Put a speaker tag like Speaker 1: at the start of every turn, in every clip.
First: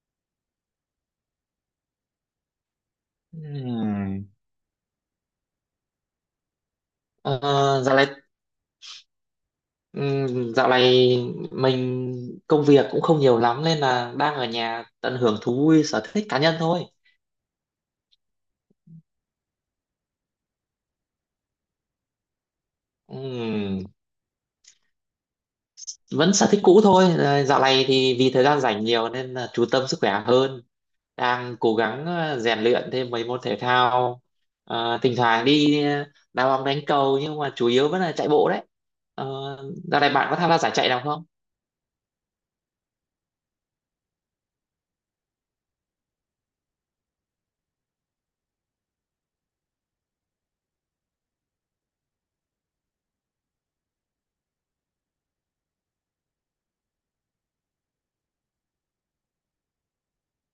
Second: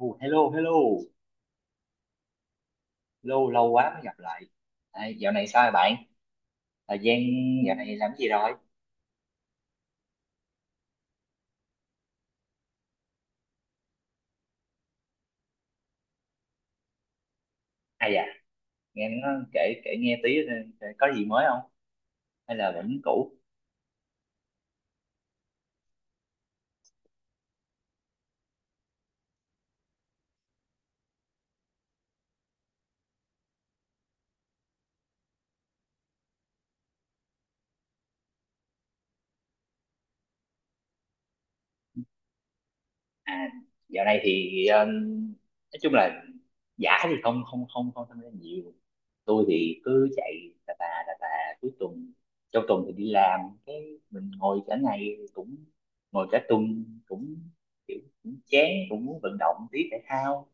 Speaker 1: Oh, hello, hello, lâu lâu quá mới gặp
Speaker 2: Ừm.
Speaker 1: lại. À, dạo này sao rồi bạn? Thời gian dạo
Speaker 2: Ờ, dạo
Speaker 1: này
Speaker 2: này
Speaker 1: làm gì rồi?
Speaker 2: dạo này mình công việc cũng không nhiều lắm nên là đang ở nhà tận hưởng thú vui sở thích cá nhân thôi.
Speaker 1: À dạ, nghe nó kể kể nghe tí, có gì mới không? Hay là vẫn cũ?
Speaker 2: Ừm, vẫn sở thích cũ thôi. Ờ, Dạo này thì vì thời gian rảnh nhiều nên là chú tâm sức khỏe hơn. Đang cố gắng rèn luyện thêm mấy môn thể thao. Thỉnh thoảng đi đá bóng đánh cầu, nhưng mà chủ yếu vẫn là chạy bộ đấy. Ờ, dạo này bạn có tham gia giải chạy nào không?
Speaker 1: À, dạo này thì nói chung là giả thì không không không không tham gia nhiều. Tôi thì cứ chạy tà tà tà tà cuối tuần, trong tuần thì đi làm, cái mình ngồi cả ngày cũng ngồi cả tuần cũng kiểu cũng chán, cũng muốn vận động tí thể thao.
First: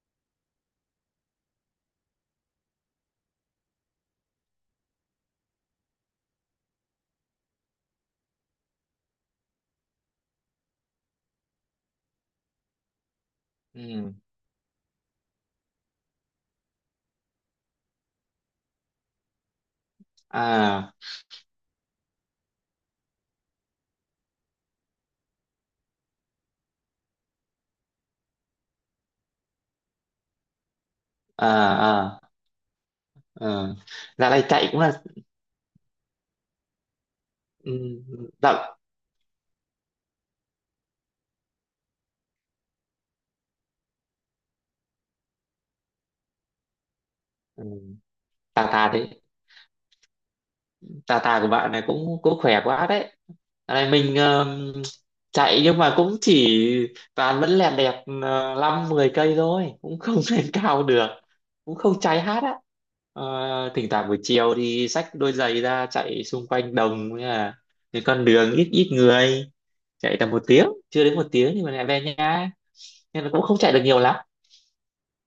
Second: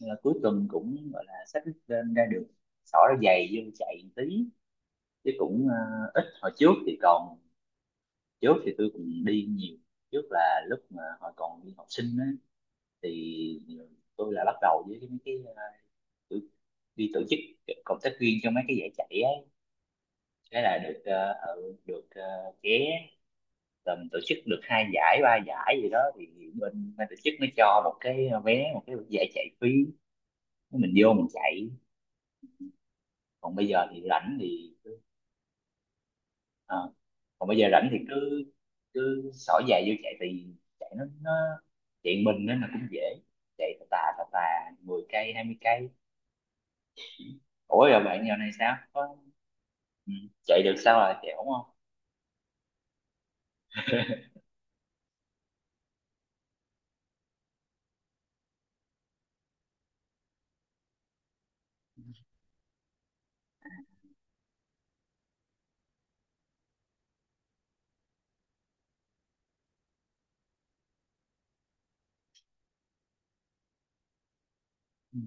Speaker 1: Nên là cuối tuần cũng gọi là xách lên ra đường, xỏ ra giày vô chạy một tí chứ cũng ít. Hồi trước thì còn trước thì tôi cũng đi nhiều, trước là lúc mà hồi còn đi học sinh á, thì
Speaker 2: Ừm.
Speaker 1: tôi là bắt đầu với mấy cái, tự- đi tổ chức cộng tác viên cho mấy cái giải chạy ấy, thế là
Speaker 2: À,
Speaker 1: được được vé, tầm tổ chức được hai giải ba giải gì đó thì bên ban tổ chức nó cho một cái, vé một cái giải chạy phí, mình vô mình
Speaker 2: à,
Speaker 1: chạy.
Speaker 2: à.
Speaker 1: Còn bây
Speaker 2: Ờ,
Speaker 1: giờ thì
Speaker 2: dạo
Speaker 1: rảnh
Speaker 2: này chạy
Speaker 1: thì.
Speaker 2: cũng là
Speaker 1: Ờ. Còn bây giờ rảnh thì
Speaker 2: ừ,
Speaker 1: cứ
Speaker 2: rộng.
Speaker 1: cứ xỏ giày vô chạy thì chạy nó chạy mình nên là cũng dễ, chạy tà tà tà tà 10 cây 20 cây.
Speaker 2: ừ,
Speaker 1: Ủa rồi bạn giờ này
Speaker 2: tà
Speaker 1: sao
Speaker 2: tà
Speaker 1: có,
Speaker 2: đấy.
Speaker 1: ừ, chạy được sao
Speaker 2: Tà
Speaker 1: à chạy
Speaker 2: tà
Speaker 1: ổn
Speaker 2: của
Speaker 1: không?
Speaker 2: bạn này cũng cũng khỏe quá đấy. Dạo này mình chạy nhưng mà cũng chỉ toàn vẫn lẹt đẹt 5 mười cây thôi, cũng không lên cao được, cũng không cháy hát á. Ờ, thỉnh thoảng buổi chiều thì xách đôi giày ra chạy xung quanh đồng, với là cái con đường ít ít người, chạy tầm một tiếng, chưa đến một tiếng, nhưng mà lại về nhà nên là cũng không chạy được nhiều lắm.
Speaker 1: Ừ.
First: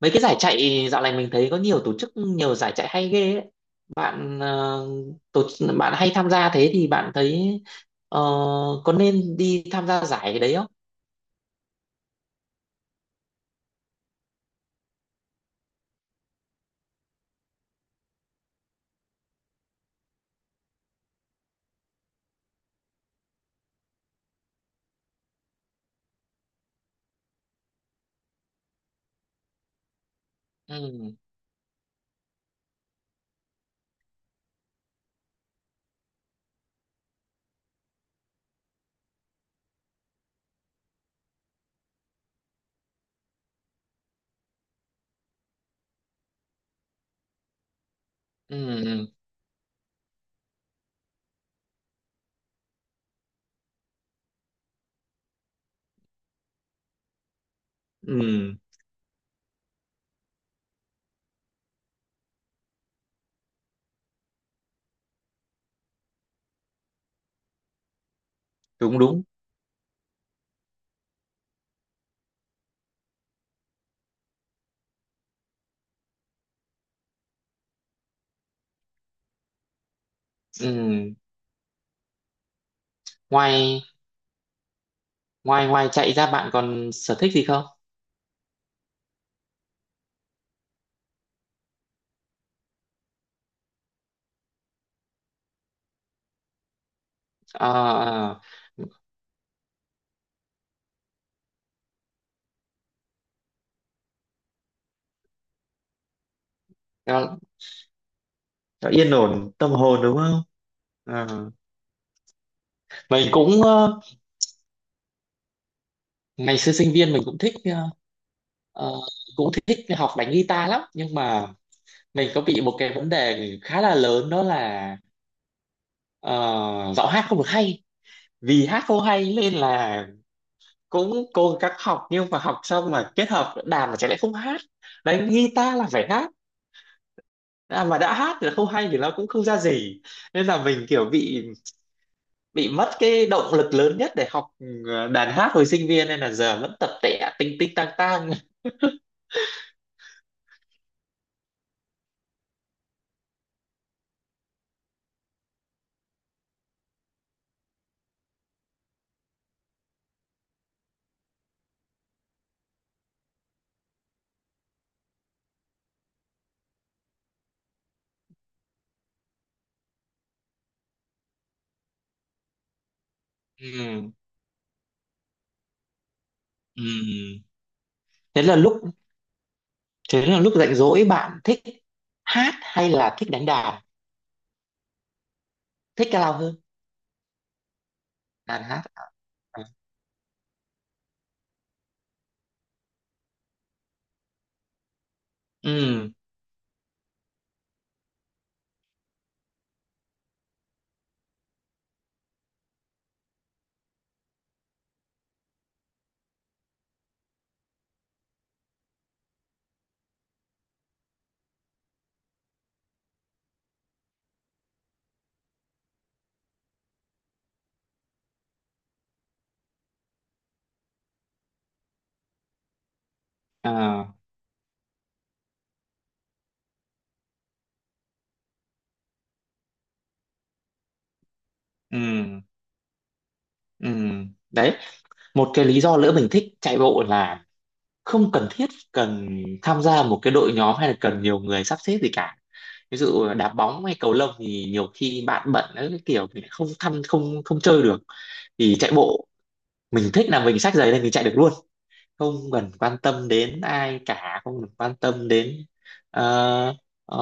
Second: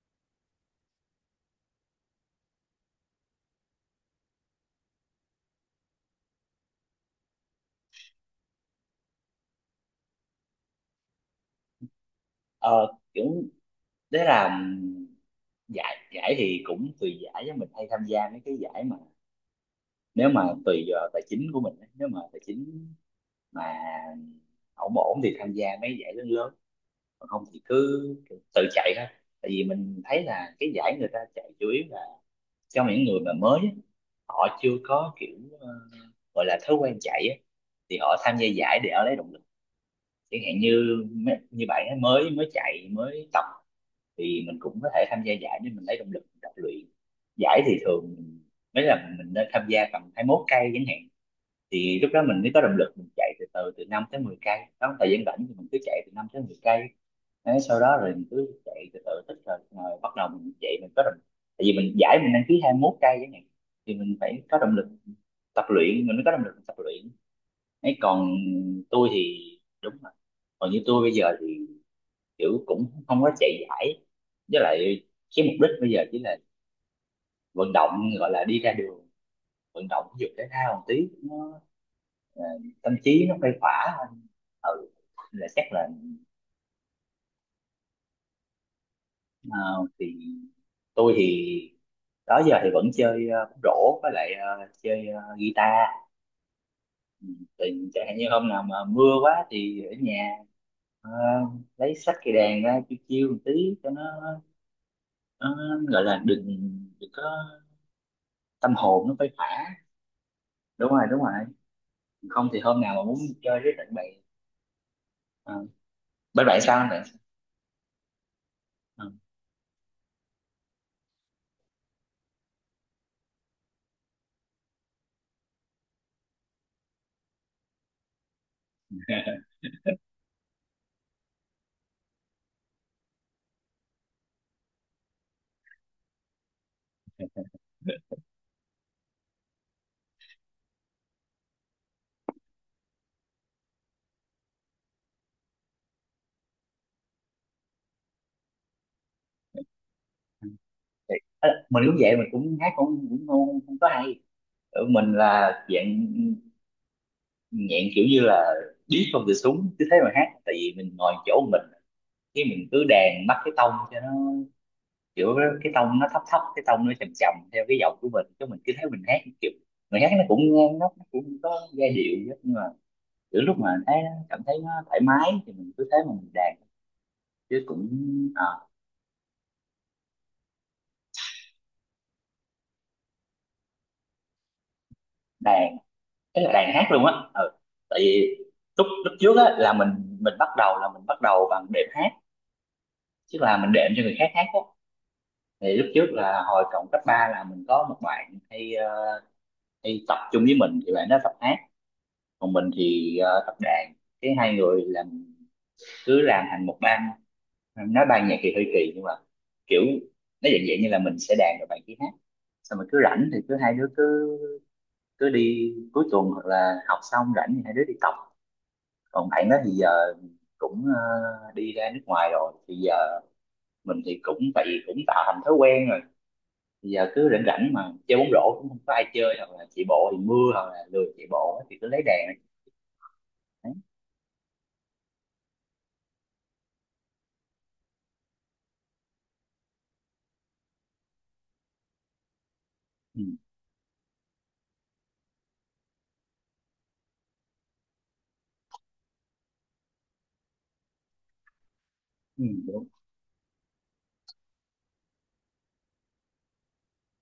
Speaker 2: Mấy cái giải chạy dạo này mình thấy có nhiều tổ chức, nhiều giải chạy hay ghê ấy. Bạn ờ, tổ bạn hay tham gia thế thì bạn thấy ờ, có nên đi tham gia giải cái đấy không?
Speaker 1: ờ kiểu đấy là giải giải thì cũng tùy giải, với mình hay tham gia mấy cái giải mà nếu mà tùy vào tài chính của mình á, nếu mà tài chính mà ổn ổn thì tham gia mấy giải lớn lớn, còn không thì cứ tự chạy thôi. Tại vì mình thấy là cái giải người
Speaker 2: Ừ,
Speaker 1: ta chạy chủ yếu là cho những người mà mới á, họ chưa có kiểu, ờ, gọi là thói quen chạy á, thì họ tham gia giải để họ lấy động lực, chẳng hạn như như bạn ấy mới mới chạy mới tập, thì mình cũng có thể tham gia giải để mình lấy động lực mình tập luyện. Giải thì thường mới là
Speaker 2: ừ,
Speaker 1: mình nên tham gia tầm 21 cây chẳng hạn, thì lúc đó mình mới có động lực mình chạy từ từ, từ 5 tới 10 cây đó, thời gian rảnh thì mình cứ chạy từ 5 tới 10 cây. Đấy, sau đó rồi
Speaker 2: ừ,
Speaker 1: mình
Speaker 2: ừ,
Speaker 1: cứ chạy từ từ tích rồi rồi bắt đầu mình chạy mình có động. Tại vì mình giải mình đăng ký 21 cây chẳng hạn thì mình phải có động lực tập luyện, mình mới có động lực tập luyện ấy. Còn
Speaker 2: đúng
Speaker 1: tôi
Speaker 2: đúng.
Speaker 1: thì, đúng rồi, còn như tôi bây giờ thì kiểu cũng không có chạy giải, với lại cái mục đích bây giờ chỉ là vận động, gọi là đi ra đường vận động thể dục thể thao một tí
Speaker 2: Ừ.
Speaker 1: nó, ờ, tâm trí nó khuây
Speaker 2: Ngoài
Speaker 1: khỏa hơn. Ừ là chắc
Speaker 2: ngoài
Speaker 1: là.
Speaker 2: ngoài chạy ra, bạn còn sở thích gì không?
Speaker 1: Ờ, thì tôi thì đó giờ thì vẫn chơi bóng rổ, với lại chơi guitar. Ừ,
Speaker 2: Ờ,
Speaker 1: thì chẳng hạn như
Speaker 2: ờ,
Speaker 1: hôm nào mà mưa quá thì ở nhà, ờ, lấy sách cây đàn ra chiêu chiêu một tí cho nó gọi là đừng đừng
Speaker 2: cho,
Speaker 1: có Tâm
Speaker 2: cho
Speaker 1: hồn
Speaker 2: yên
Speaker 1: nó phai
Speaker 2: ổn tâm
Speaker 1: phả.
Speaker 2: hồn, đúng không?
Speaker 1: Đúng rồi đúng rồi.
Speaker 2: Ờ.
Speaker 1: Không thì hôm nào mà muốn
Speaker 2: Mình
Speaker 1: chơi
Speaker 2: cũng
Speaker 1: với bạn bè, ờ, bên
Speaker 2: ngày
Speaker 1: bạn
Speaker 2: xưa
Speaker 1: sao anh
Speaker 2: sinh
Speaker 1: bạn.
Speaker 2: viên mình ờ,
Speaker 1: Ờ,
Speaker 2: cũng thích học đánh guitar lắm, nhưng mà mình có bị một cái vấn đề khá là lớn, đó là ờ, giọng hát không được hay. Vì hát không hay nên là cũng cố gắng học, nhưng mà học xong mà kết hợp đàn mà chẳng lẽ không hát. Đánh guitar là phải hát. À, mà đã hát thì không hay thì nó cũng không ra gì, nên là mình kiểu bị mất cái động lực lớn nhất để học đàn hát hồi sinh viên, nên là giờ vẫn tập tẻ tinh tinh tang tang
Speaker 1: mình cũng vậy, mình cũng hát cũng cũng không, không có hay. Ờ, mình là dạng nhẹn kiểu như là điếc không cửa súng cứ thế mà hát. Tại vì mình ngồi chỗ mình, cái mình cứ đàn bắt cái tông cho nó kiểu, cái tông nó thấp thấp, cái tông nó trầm trầm theo cái giọng của mình, chứ mình cứ thấy mình hát kiểu người hát nó cũng ngang, nó cũng có giai điệu chứ, nhưng mà kiểu lúc mà
Speaker 2: ừ.
Speaker 1: cảm thấy nó thoải mái thì mình cứ thế mà mình đàn
Speaker 2: Ừ.
Speaker 1: chứ cũng,
Speaker 2: thế
Speaker 1: à,
Speaker 2: là lúc thế là lúc rảnh rỗi bạn thích hát hay là thích đánh đàn,
Speaker 1: đàn
Speaker 2: thích cái lao
Speaker 1: cái là
Speaker 2: hơn?
Speaker 1: đàn hát luôn á. Ừ. Tại vì
Speaker 2: Đàn hát.
Speaker 1: lúc lúc trước á
Speaker 2: À,
Speaker 1: là mình bắt đầu là mình bắt đầu bằng đệm hát, chứ là mình đệm cho người khác hát á, thì lúc trước
Speaker 2: ừ,
Speaker 1: là hồi cộng cấp 3 là mình có một bạn hay, hay tập chung với mình, thì bạn đó tập hát còn mình thì tập đàn, cái hai người làm, cứ làm thành một ban, nói ban nhạc thì hơi kỳ nhưng mà kiểu nó dạng dạng như là mình sẽ đàn rồi bạn kia hát, xong rồi cứ rảnh thì cứ hai đứa cứ cứ đi cuối tuần hoặc là học xong rảnh thì hai đứa đi tập. Còn bạn đó thì giờ cũng đi ra nước ngoài rồi thì giờ mình
Speaker 2: à,
Speaker 1: thì cũng tại vì cũng tạo thành thói quen rồi. Bây giờ cứ rảnh rảnh mà chơi bóng rổ cũng không có ai chơi hoặc là chạy bộ thì mưa hoặc là lười chạy bộ á, thì cứ lấy đèn.
Speaker 2: ừ,
Speaker 1: Đấy.
Speaker 2: ừ. Đấy, một cái lý do nữa mình thích chạy bộ là không cần thiết cần tham gia một cái đội nhóm hay là cần nhiều người sắp xếp gì cả. Ví
Speaker 1: Ừ,
Speaker 2: dụ đá bóng hay cầu lông thì nhiều khi bạn bận ấy, cái kiểu mình không thăm không không chơi được. Thì chạy bộ, mình thích là mình xách giày lên mình chạy được luôn, không
Speaker 1: ừ,
Speaker 2: cần
Speaker 1: đúng
Speaker 2: quan tâm đến ai cả, không cần quan tâm đến ờ, ờ,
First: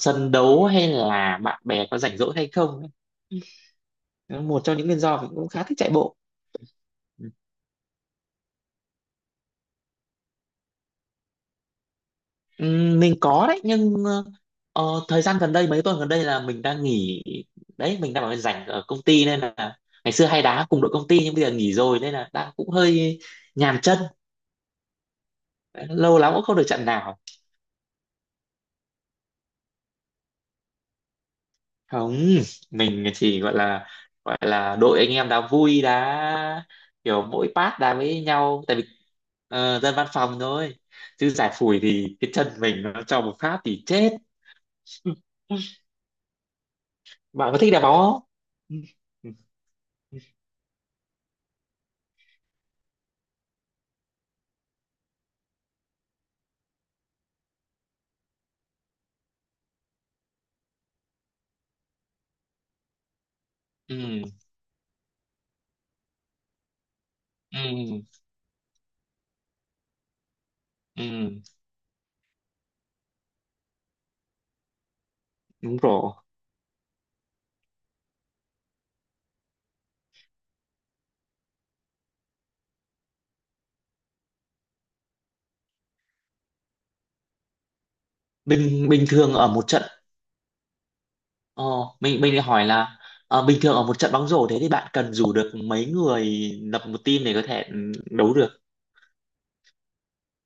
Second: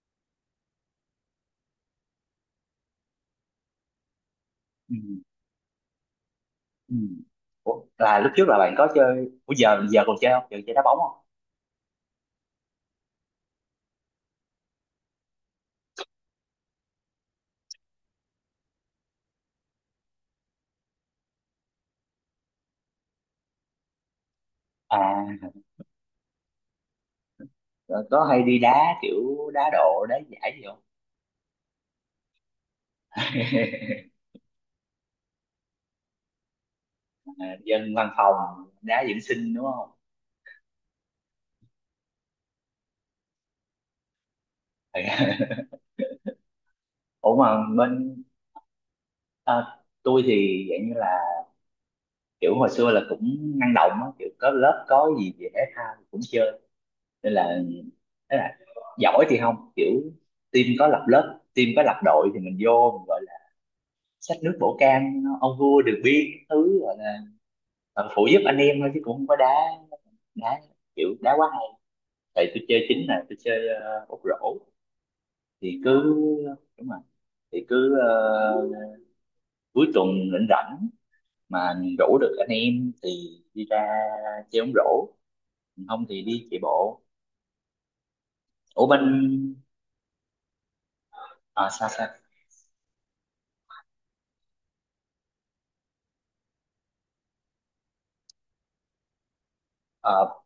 Speaker 2: sân đấu hay là bạn bè có rảnh rỗi hay không ấy. Đó là một trong những
Speaker 1: ừ,
Speaker 2: nguyên do mình cũng khá thích chạy bộ.
Speaker 1: ừ. Ủa, là lúc trước là bạn có chơi. Ủa giờ giờ còn chơi không, giờ chơi đá bóng không?
Speaker 2: Mình có đấy, nhưng ờ, thời gian gần đây, mấy tuần gần đây là mình đang nghỉ đấy, mình đang ở rảnh ở công ty nên là ngày xưa hay đá cùng đội công ty, nhưng bây giờ nghỉ rồi nên là đang cũng hơi nhàm chân,
Speaker 1: À
Speaker 2: lâu lắm cũng không được trận nào.
Speaker 1: rồi có hay đi đá kiểu đá độ đá giải gì không?
Speaker 2: Không, mình chỉ gọi là đội anh em đã vui đã, kiểu
Speaker 1: À,
Speaker 2: mỗi part
Speaker 1: dân
Speaker 2: đá
Speaker 1: văn
Speaker 2: với nhau.
Speaker 1: phòng
Speaker 2: Tại vì
Speaker 1: đá dưỡng sinh đúng không?
Speaker 2: dân văn phòng thôi, chứ giải phủi thì cái chân mình nó cho một phát thì chết
Speaker 1: Ừ. Ủa
Speaker 2: bạn có
Speaker 1: mà
Speaker 2: thích đá bóng
Speaker 1: bên,
Speaker 2: không?
Speaker 1: à, tôi thì dạng như là kiểu hồi xưa là cũng năng động á, kiểu có lớp có gì về thể thao cũng chơi, nên là thế là giỏi thì không kiểu team có lập lớp, team có lập đội thì mình vô mình gọi là
Speaker 2: Ừ,
Speaker 1: xách nước bổ can ông vua đường biên các thứ, gọi là
Speaker 2: ừ, ừ,
Speaker 1: phụ giúp anh em thôi chứ cũng không có đá đá kiểu đá
Speaker 2: ừ,
Speaker 1: quá hay. Tại tôi chơi chính là tôi chơi, ốc rổ,
Speaker 2: đúng
Speaker 1: thì cứ,
Speaker 2: rồi.
Speaker 1: đúng rồi, thì cứ, cuối tuần rảnh rảnh mà rủ được anh em thì đi ra chơi bóng rổ không thì đi chạy bộ. Ủa
Speaker 2: bình
Speaker 1: bên,
Speaker 2: bình thường ở một trận. ờ,
Speaker 1: à, sao sao.
Speaker 2: mình mình lại hỏi là bình thường ở một trận bóng rổ thế thì bạn cần rủ được mấy người lập một team để có thể đấu được?
Speaker 1: Ờ,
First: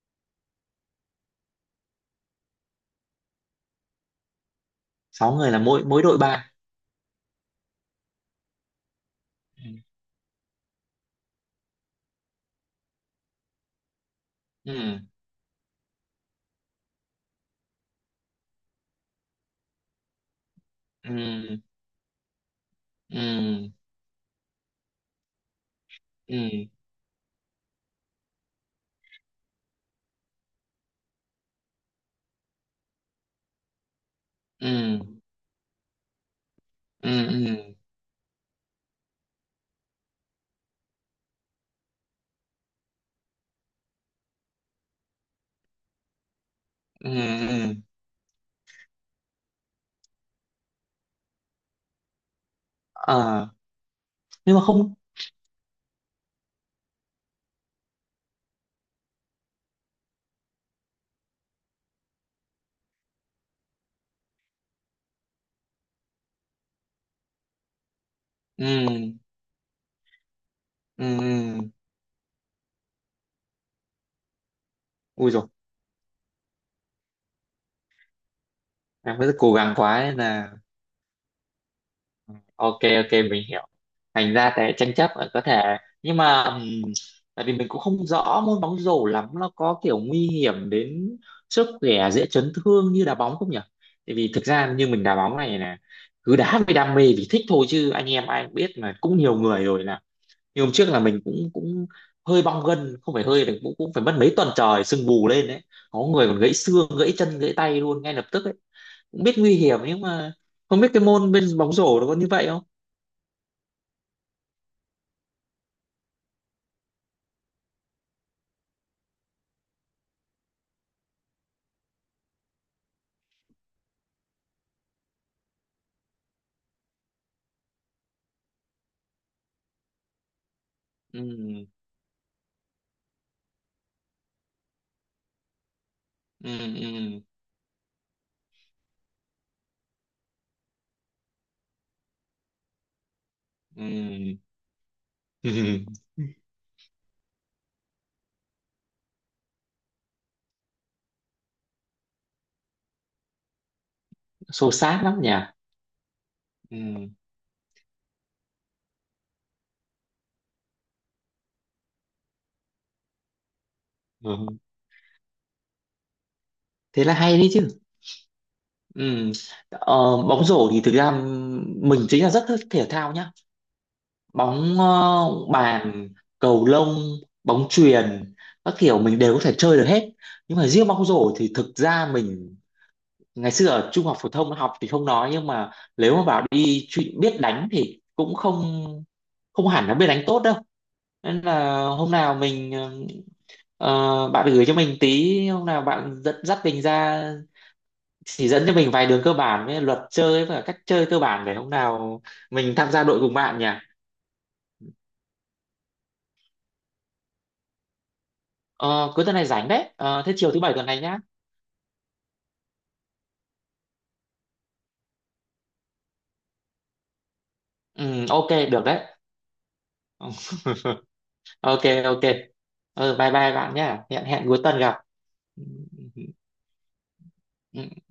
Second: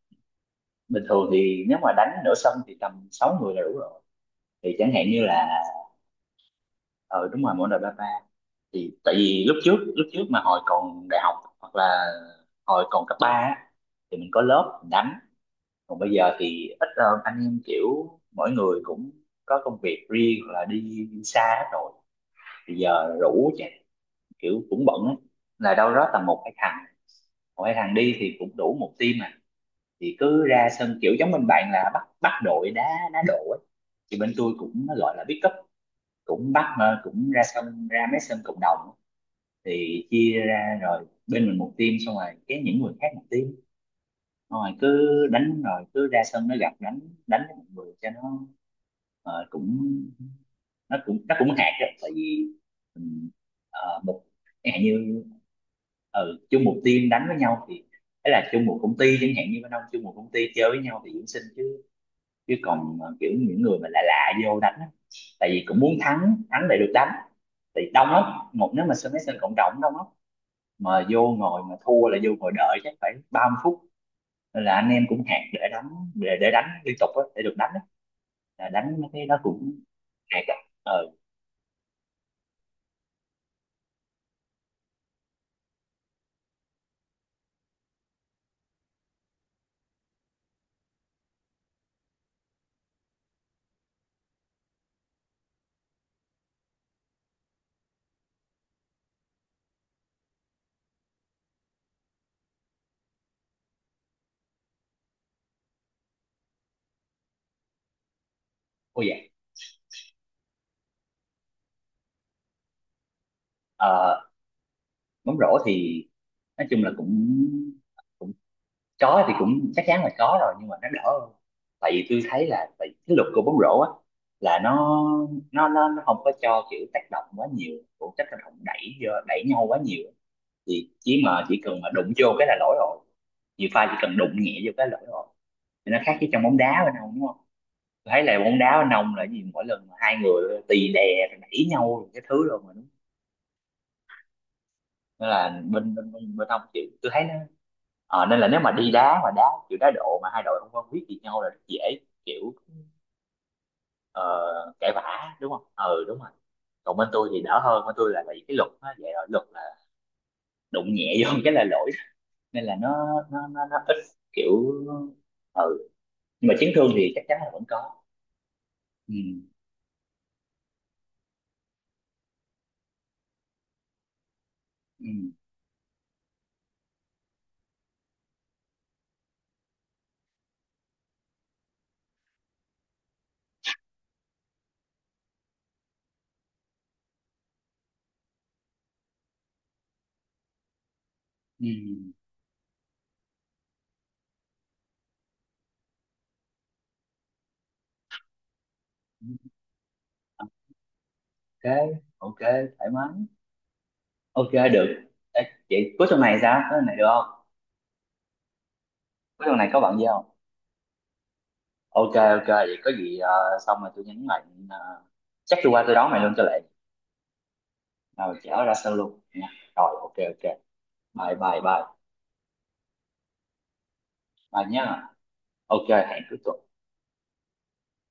Speaker 1: bình thường thì nếu mà đánh nửa sân thì tầm 6 người là đủ rồi, thì chẳng hạn như
Speaker 2: 6 người là
Speaker 1: là,
Speaker 2: mỗi mỗi đội ba.
Speaker 1: ờ đúng rồi, mỗi đội ba ba. Thì tại vì lúc trước mà hồi còn đại học hoặc là hồi còn cấp ba á, thì mình có lớp mình
Speaker 2: Ừ,
Speaker 1: đánh. Còn bây giờ thì ít hơn, anh em kiểu mỗi người cũng có công việc riêng hoặc là đi, đi xa
Speaker 2: ừ,
Speaker 1: hết rồi, bây giờ rủ chắc
Speaker 2: ừ,
Speaker 1: kiểu cũng bận á, là đâu đó tầm một
Speaker 2: ừ,
Speaker 1: hai thằng, một hai thằng đi thì cũng đủ một team mà, thì cứ ra sân kiểu giống bên bạn là bắt bắt đội đá, đá độ á, thì bên tôi
Speaker 2: ừ,
Speaker 1: cũng gọi là pick up, cũng bắt mà
Speaker 2: ừ,
Speaker 1: cũng ra
Speaker 2: ừ,
Speaker 1: sân, ra mấy sân cộng đồng, thì chia ra rồi bên mình một team xong rồi cái những người khác một team, xong rồi cứ đánh rồi cứ ra sân nó gặp đánh,
Speaker 2: ừ,
Speaker 1: đánh với
Speaker 2: ừ.
Speaker 1: mọi người cho nó, cũng nó cũng nó cũng hạt đó. Tại vì mình,
Speaker 2: Ờ,
Speaker 1: ờ, một
Speaker 2: nhưng mà
Speaker 1: chẳng hạn
Speaker 2: không.
Speaker 1: như chung một team đánh với nhau thì ấy là chung một công ty, chẳng hạn như bên ông chung một công ty chơi với nhau thì dưỡng sinh chứ. Chứ còn kiểu những người mà lạ lạ vô đánh á, tại vì cũng muốn thắng thắng để được đánh thì đông lắm. Một nếu mà sân
Speaker 2: Ừ,
Speaker 1: mấy sân cộng đồng đông lắm,
Speaker 2: ừ,
Speaker 1: mà vô ngồi
Speaker 2: ừ.
Speaker 1: mà thua là vô ngồi đợi chắc phải 30 phút. Nên là anh em cũng
Speaker 2: Ui
Speaker 1: hẹn
Speaker 2: rồi,
Speaker 1: để đánh, để đánh liên tục á, để được đánh á, là đánh mấy
Speaker 2: em
Speaker 1: cái
Speaker 2: rất
Speaker 1: đó
Speaker 2: cố gắng
Speaker 1: cũng
Speaker 2: quá nên
Speaker 1: hẹn.
Speaker 2: là
Speaker 1: Ờ.
Speaker 2: ok, ok, mình hiểu. Thành ra cái tranh chấp là có thể, nhưng mà tại vì mình cũng không rõ môn bóng rổ lắm, nó có kiểu nguy hiểm đến sức khỏe, dễ chấn thương như đá bóng không nhỉ? Tại vì thực ra như mình đá bóng này là cứ đá vì đam mê vì thích thôi, chứ anh em ai cũng biết mà, cũng nhiều người rồi, là như hôm trước là mình cũng cũng hơi bong gân, không phải hơi, cũng cũng phải mất mấy tuần trời sưng vù lên đấy. Có người còn gãy xương, gãy chân, gãy tay luôn ngay lập tức ấy.
Speaker 1: Ôi dạ.
Speaker 2: Cũng biết nguy hiểm nhưng mà không biết cái môn bên bóng rổ nó có như vậy không.
Speaker 1: Ờ, bóng rổ thì nói chung là cũng có thì cũng chắc chắn là có rồi nhưng mà nó đỡ hơn. Tại vì tôi thấy là tại vì cái luật của bóng rổ á, là nó nó không có cho kiểu tác động quá nhiều, cũng tác động đẩy vô đẩy nhau quá nhiều, thì chỉ mà chỉ
Speaker 2: Ừ,
Speaker 1: cần mà đụng vô cái là lỗi rồi, nhiều pha chỉ cần đụng nhẹ vô cái là lỗi rồi, thì nó khác với trong
Speaker 2: ừ,
Speaker 1: bóng đá bên ông
Speaker 2: ừ,
Speaker 1: đúng không. Tôi thấy là bóng đá bên ông là gì mỗi lần hai người tì đè rồi đẩy nhau rồi cái thứ rồi mà đúng,
Speaker 2: ừ
Speaker 1: nên là
Speaker 2: ừ.
Speaker 1: bên ông chịu, tôi thấy nó. Ờ, nên là nếu mà đi đá mà đá kiểu đá độ mà hai đội không quen biết gì nhau là rất dễ kiểu, ờ,
Speaker 2: Xô
Speaker 1: cãi vã
Speaker 2: xát lắm nhỉ.
Speaker 1: đúng không? Ừ đúng rồi. Còn bên
Speaker 2: Ừ,
Speaker 1: tôi thì đỡ hơn, bên tôi là vì cái luật nó vậy rồi, luật là đụng nhẹ vô cái là lỗi, nên là nó ít
Speaker 2: ừ,
Speaker 1: kiểu ừ nhưng mà chấn thương
Speaker 2: thế
Speaker 1: thì
Speaker 2: là
Speaker 1: chắc chắn
Speaker 2: hay đấy
Speaker 1: là vẫn
Speaker 2: chứ.
Speaker 1: có. Ừ
Speaker 2: Ừ, ờ, bóng rổ thì thực ra mình chính là rất thích thể thao nhá. Bóng
Speaker 1: ừ
Speaker 2: bàn, cầu lông, bóng chuyền, các kiểu mình đều có thể chơi được hết. Nhưng mà riêng bóng rổ thì thực ra mình ngày xưa ở trung học phổ thông học thì không nói, nhưng mà nếu mà bảo đi chuyện biết đánh thì cũng không không hẳn là biết đánh tốt đâu. Nên
Speaker 1: ừ
Speaker 2: là hôm nào mình ờ, bạn gửi cho mình tí, hôm nào bạn dẫn dắt mình ra chỉ dẫn cho mình vài đường cơ bản với luật chơi và cách chơi cơ bản, để
Speaker 1: ok
Speaker 2: hôm nào
Speaker 1: ok
Speaker 2: mình
Speaker 1: thoải
Speaker 2: tham gia
Speaker 1: mái,
Speaker 2: đội cùng bạn nhỉ?
Speaker 1: ok được. Ê, vậy cuối tuần này sao? Cuối tuần này được không?
Speaker 2: Ờ, cuối tuần
Speaker 1: Cuối
Speaker 2: này
Speaker 1: tuần
Speaker 2: rảnh
Speaker 1: này có
Speaker 2: đấy.
Speaker 1: bạn gì
Speaker 2: Ờ,
Speaker 1: không?
Speaker 2: thế chiều thứ bảy tuần này nhá.
Speaker 1: Ok ok vậy có gì, xong rồi tôi nhắn lại, ờ, chắc tôi qua tôi đón mày luôn cho lẹ,
Speaker 2: Ừ,
Speaker 1: rồi
Speaker 2: ok,
Speaker 1: chở ra
Speaker 2: được
Speaker 1: sân
Speaker 2: đấy.
Speaker 1: luôn nha, rồi ok
Speaker 2: Ừ,
Speaker 1: ok, bye bye
Speaker 2: ok,
Speaker 1: bye,
Speaker 2: ok. Ừ, bye bye bạn nhá. Hẹn hẹn cuối
Speaker 1: bye
Speaker 2: tuần
Speaker 1: nhá,
Speaker 2: gặp. Ừ,
Speaker 1: ok
Speaker 2: ừ,
Speaker 1: hẹn cuối tuần.
Speaker 2: ừ.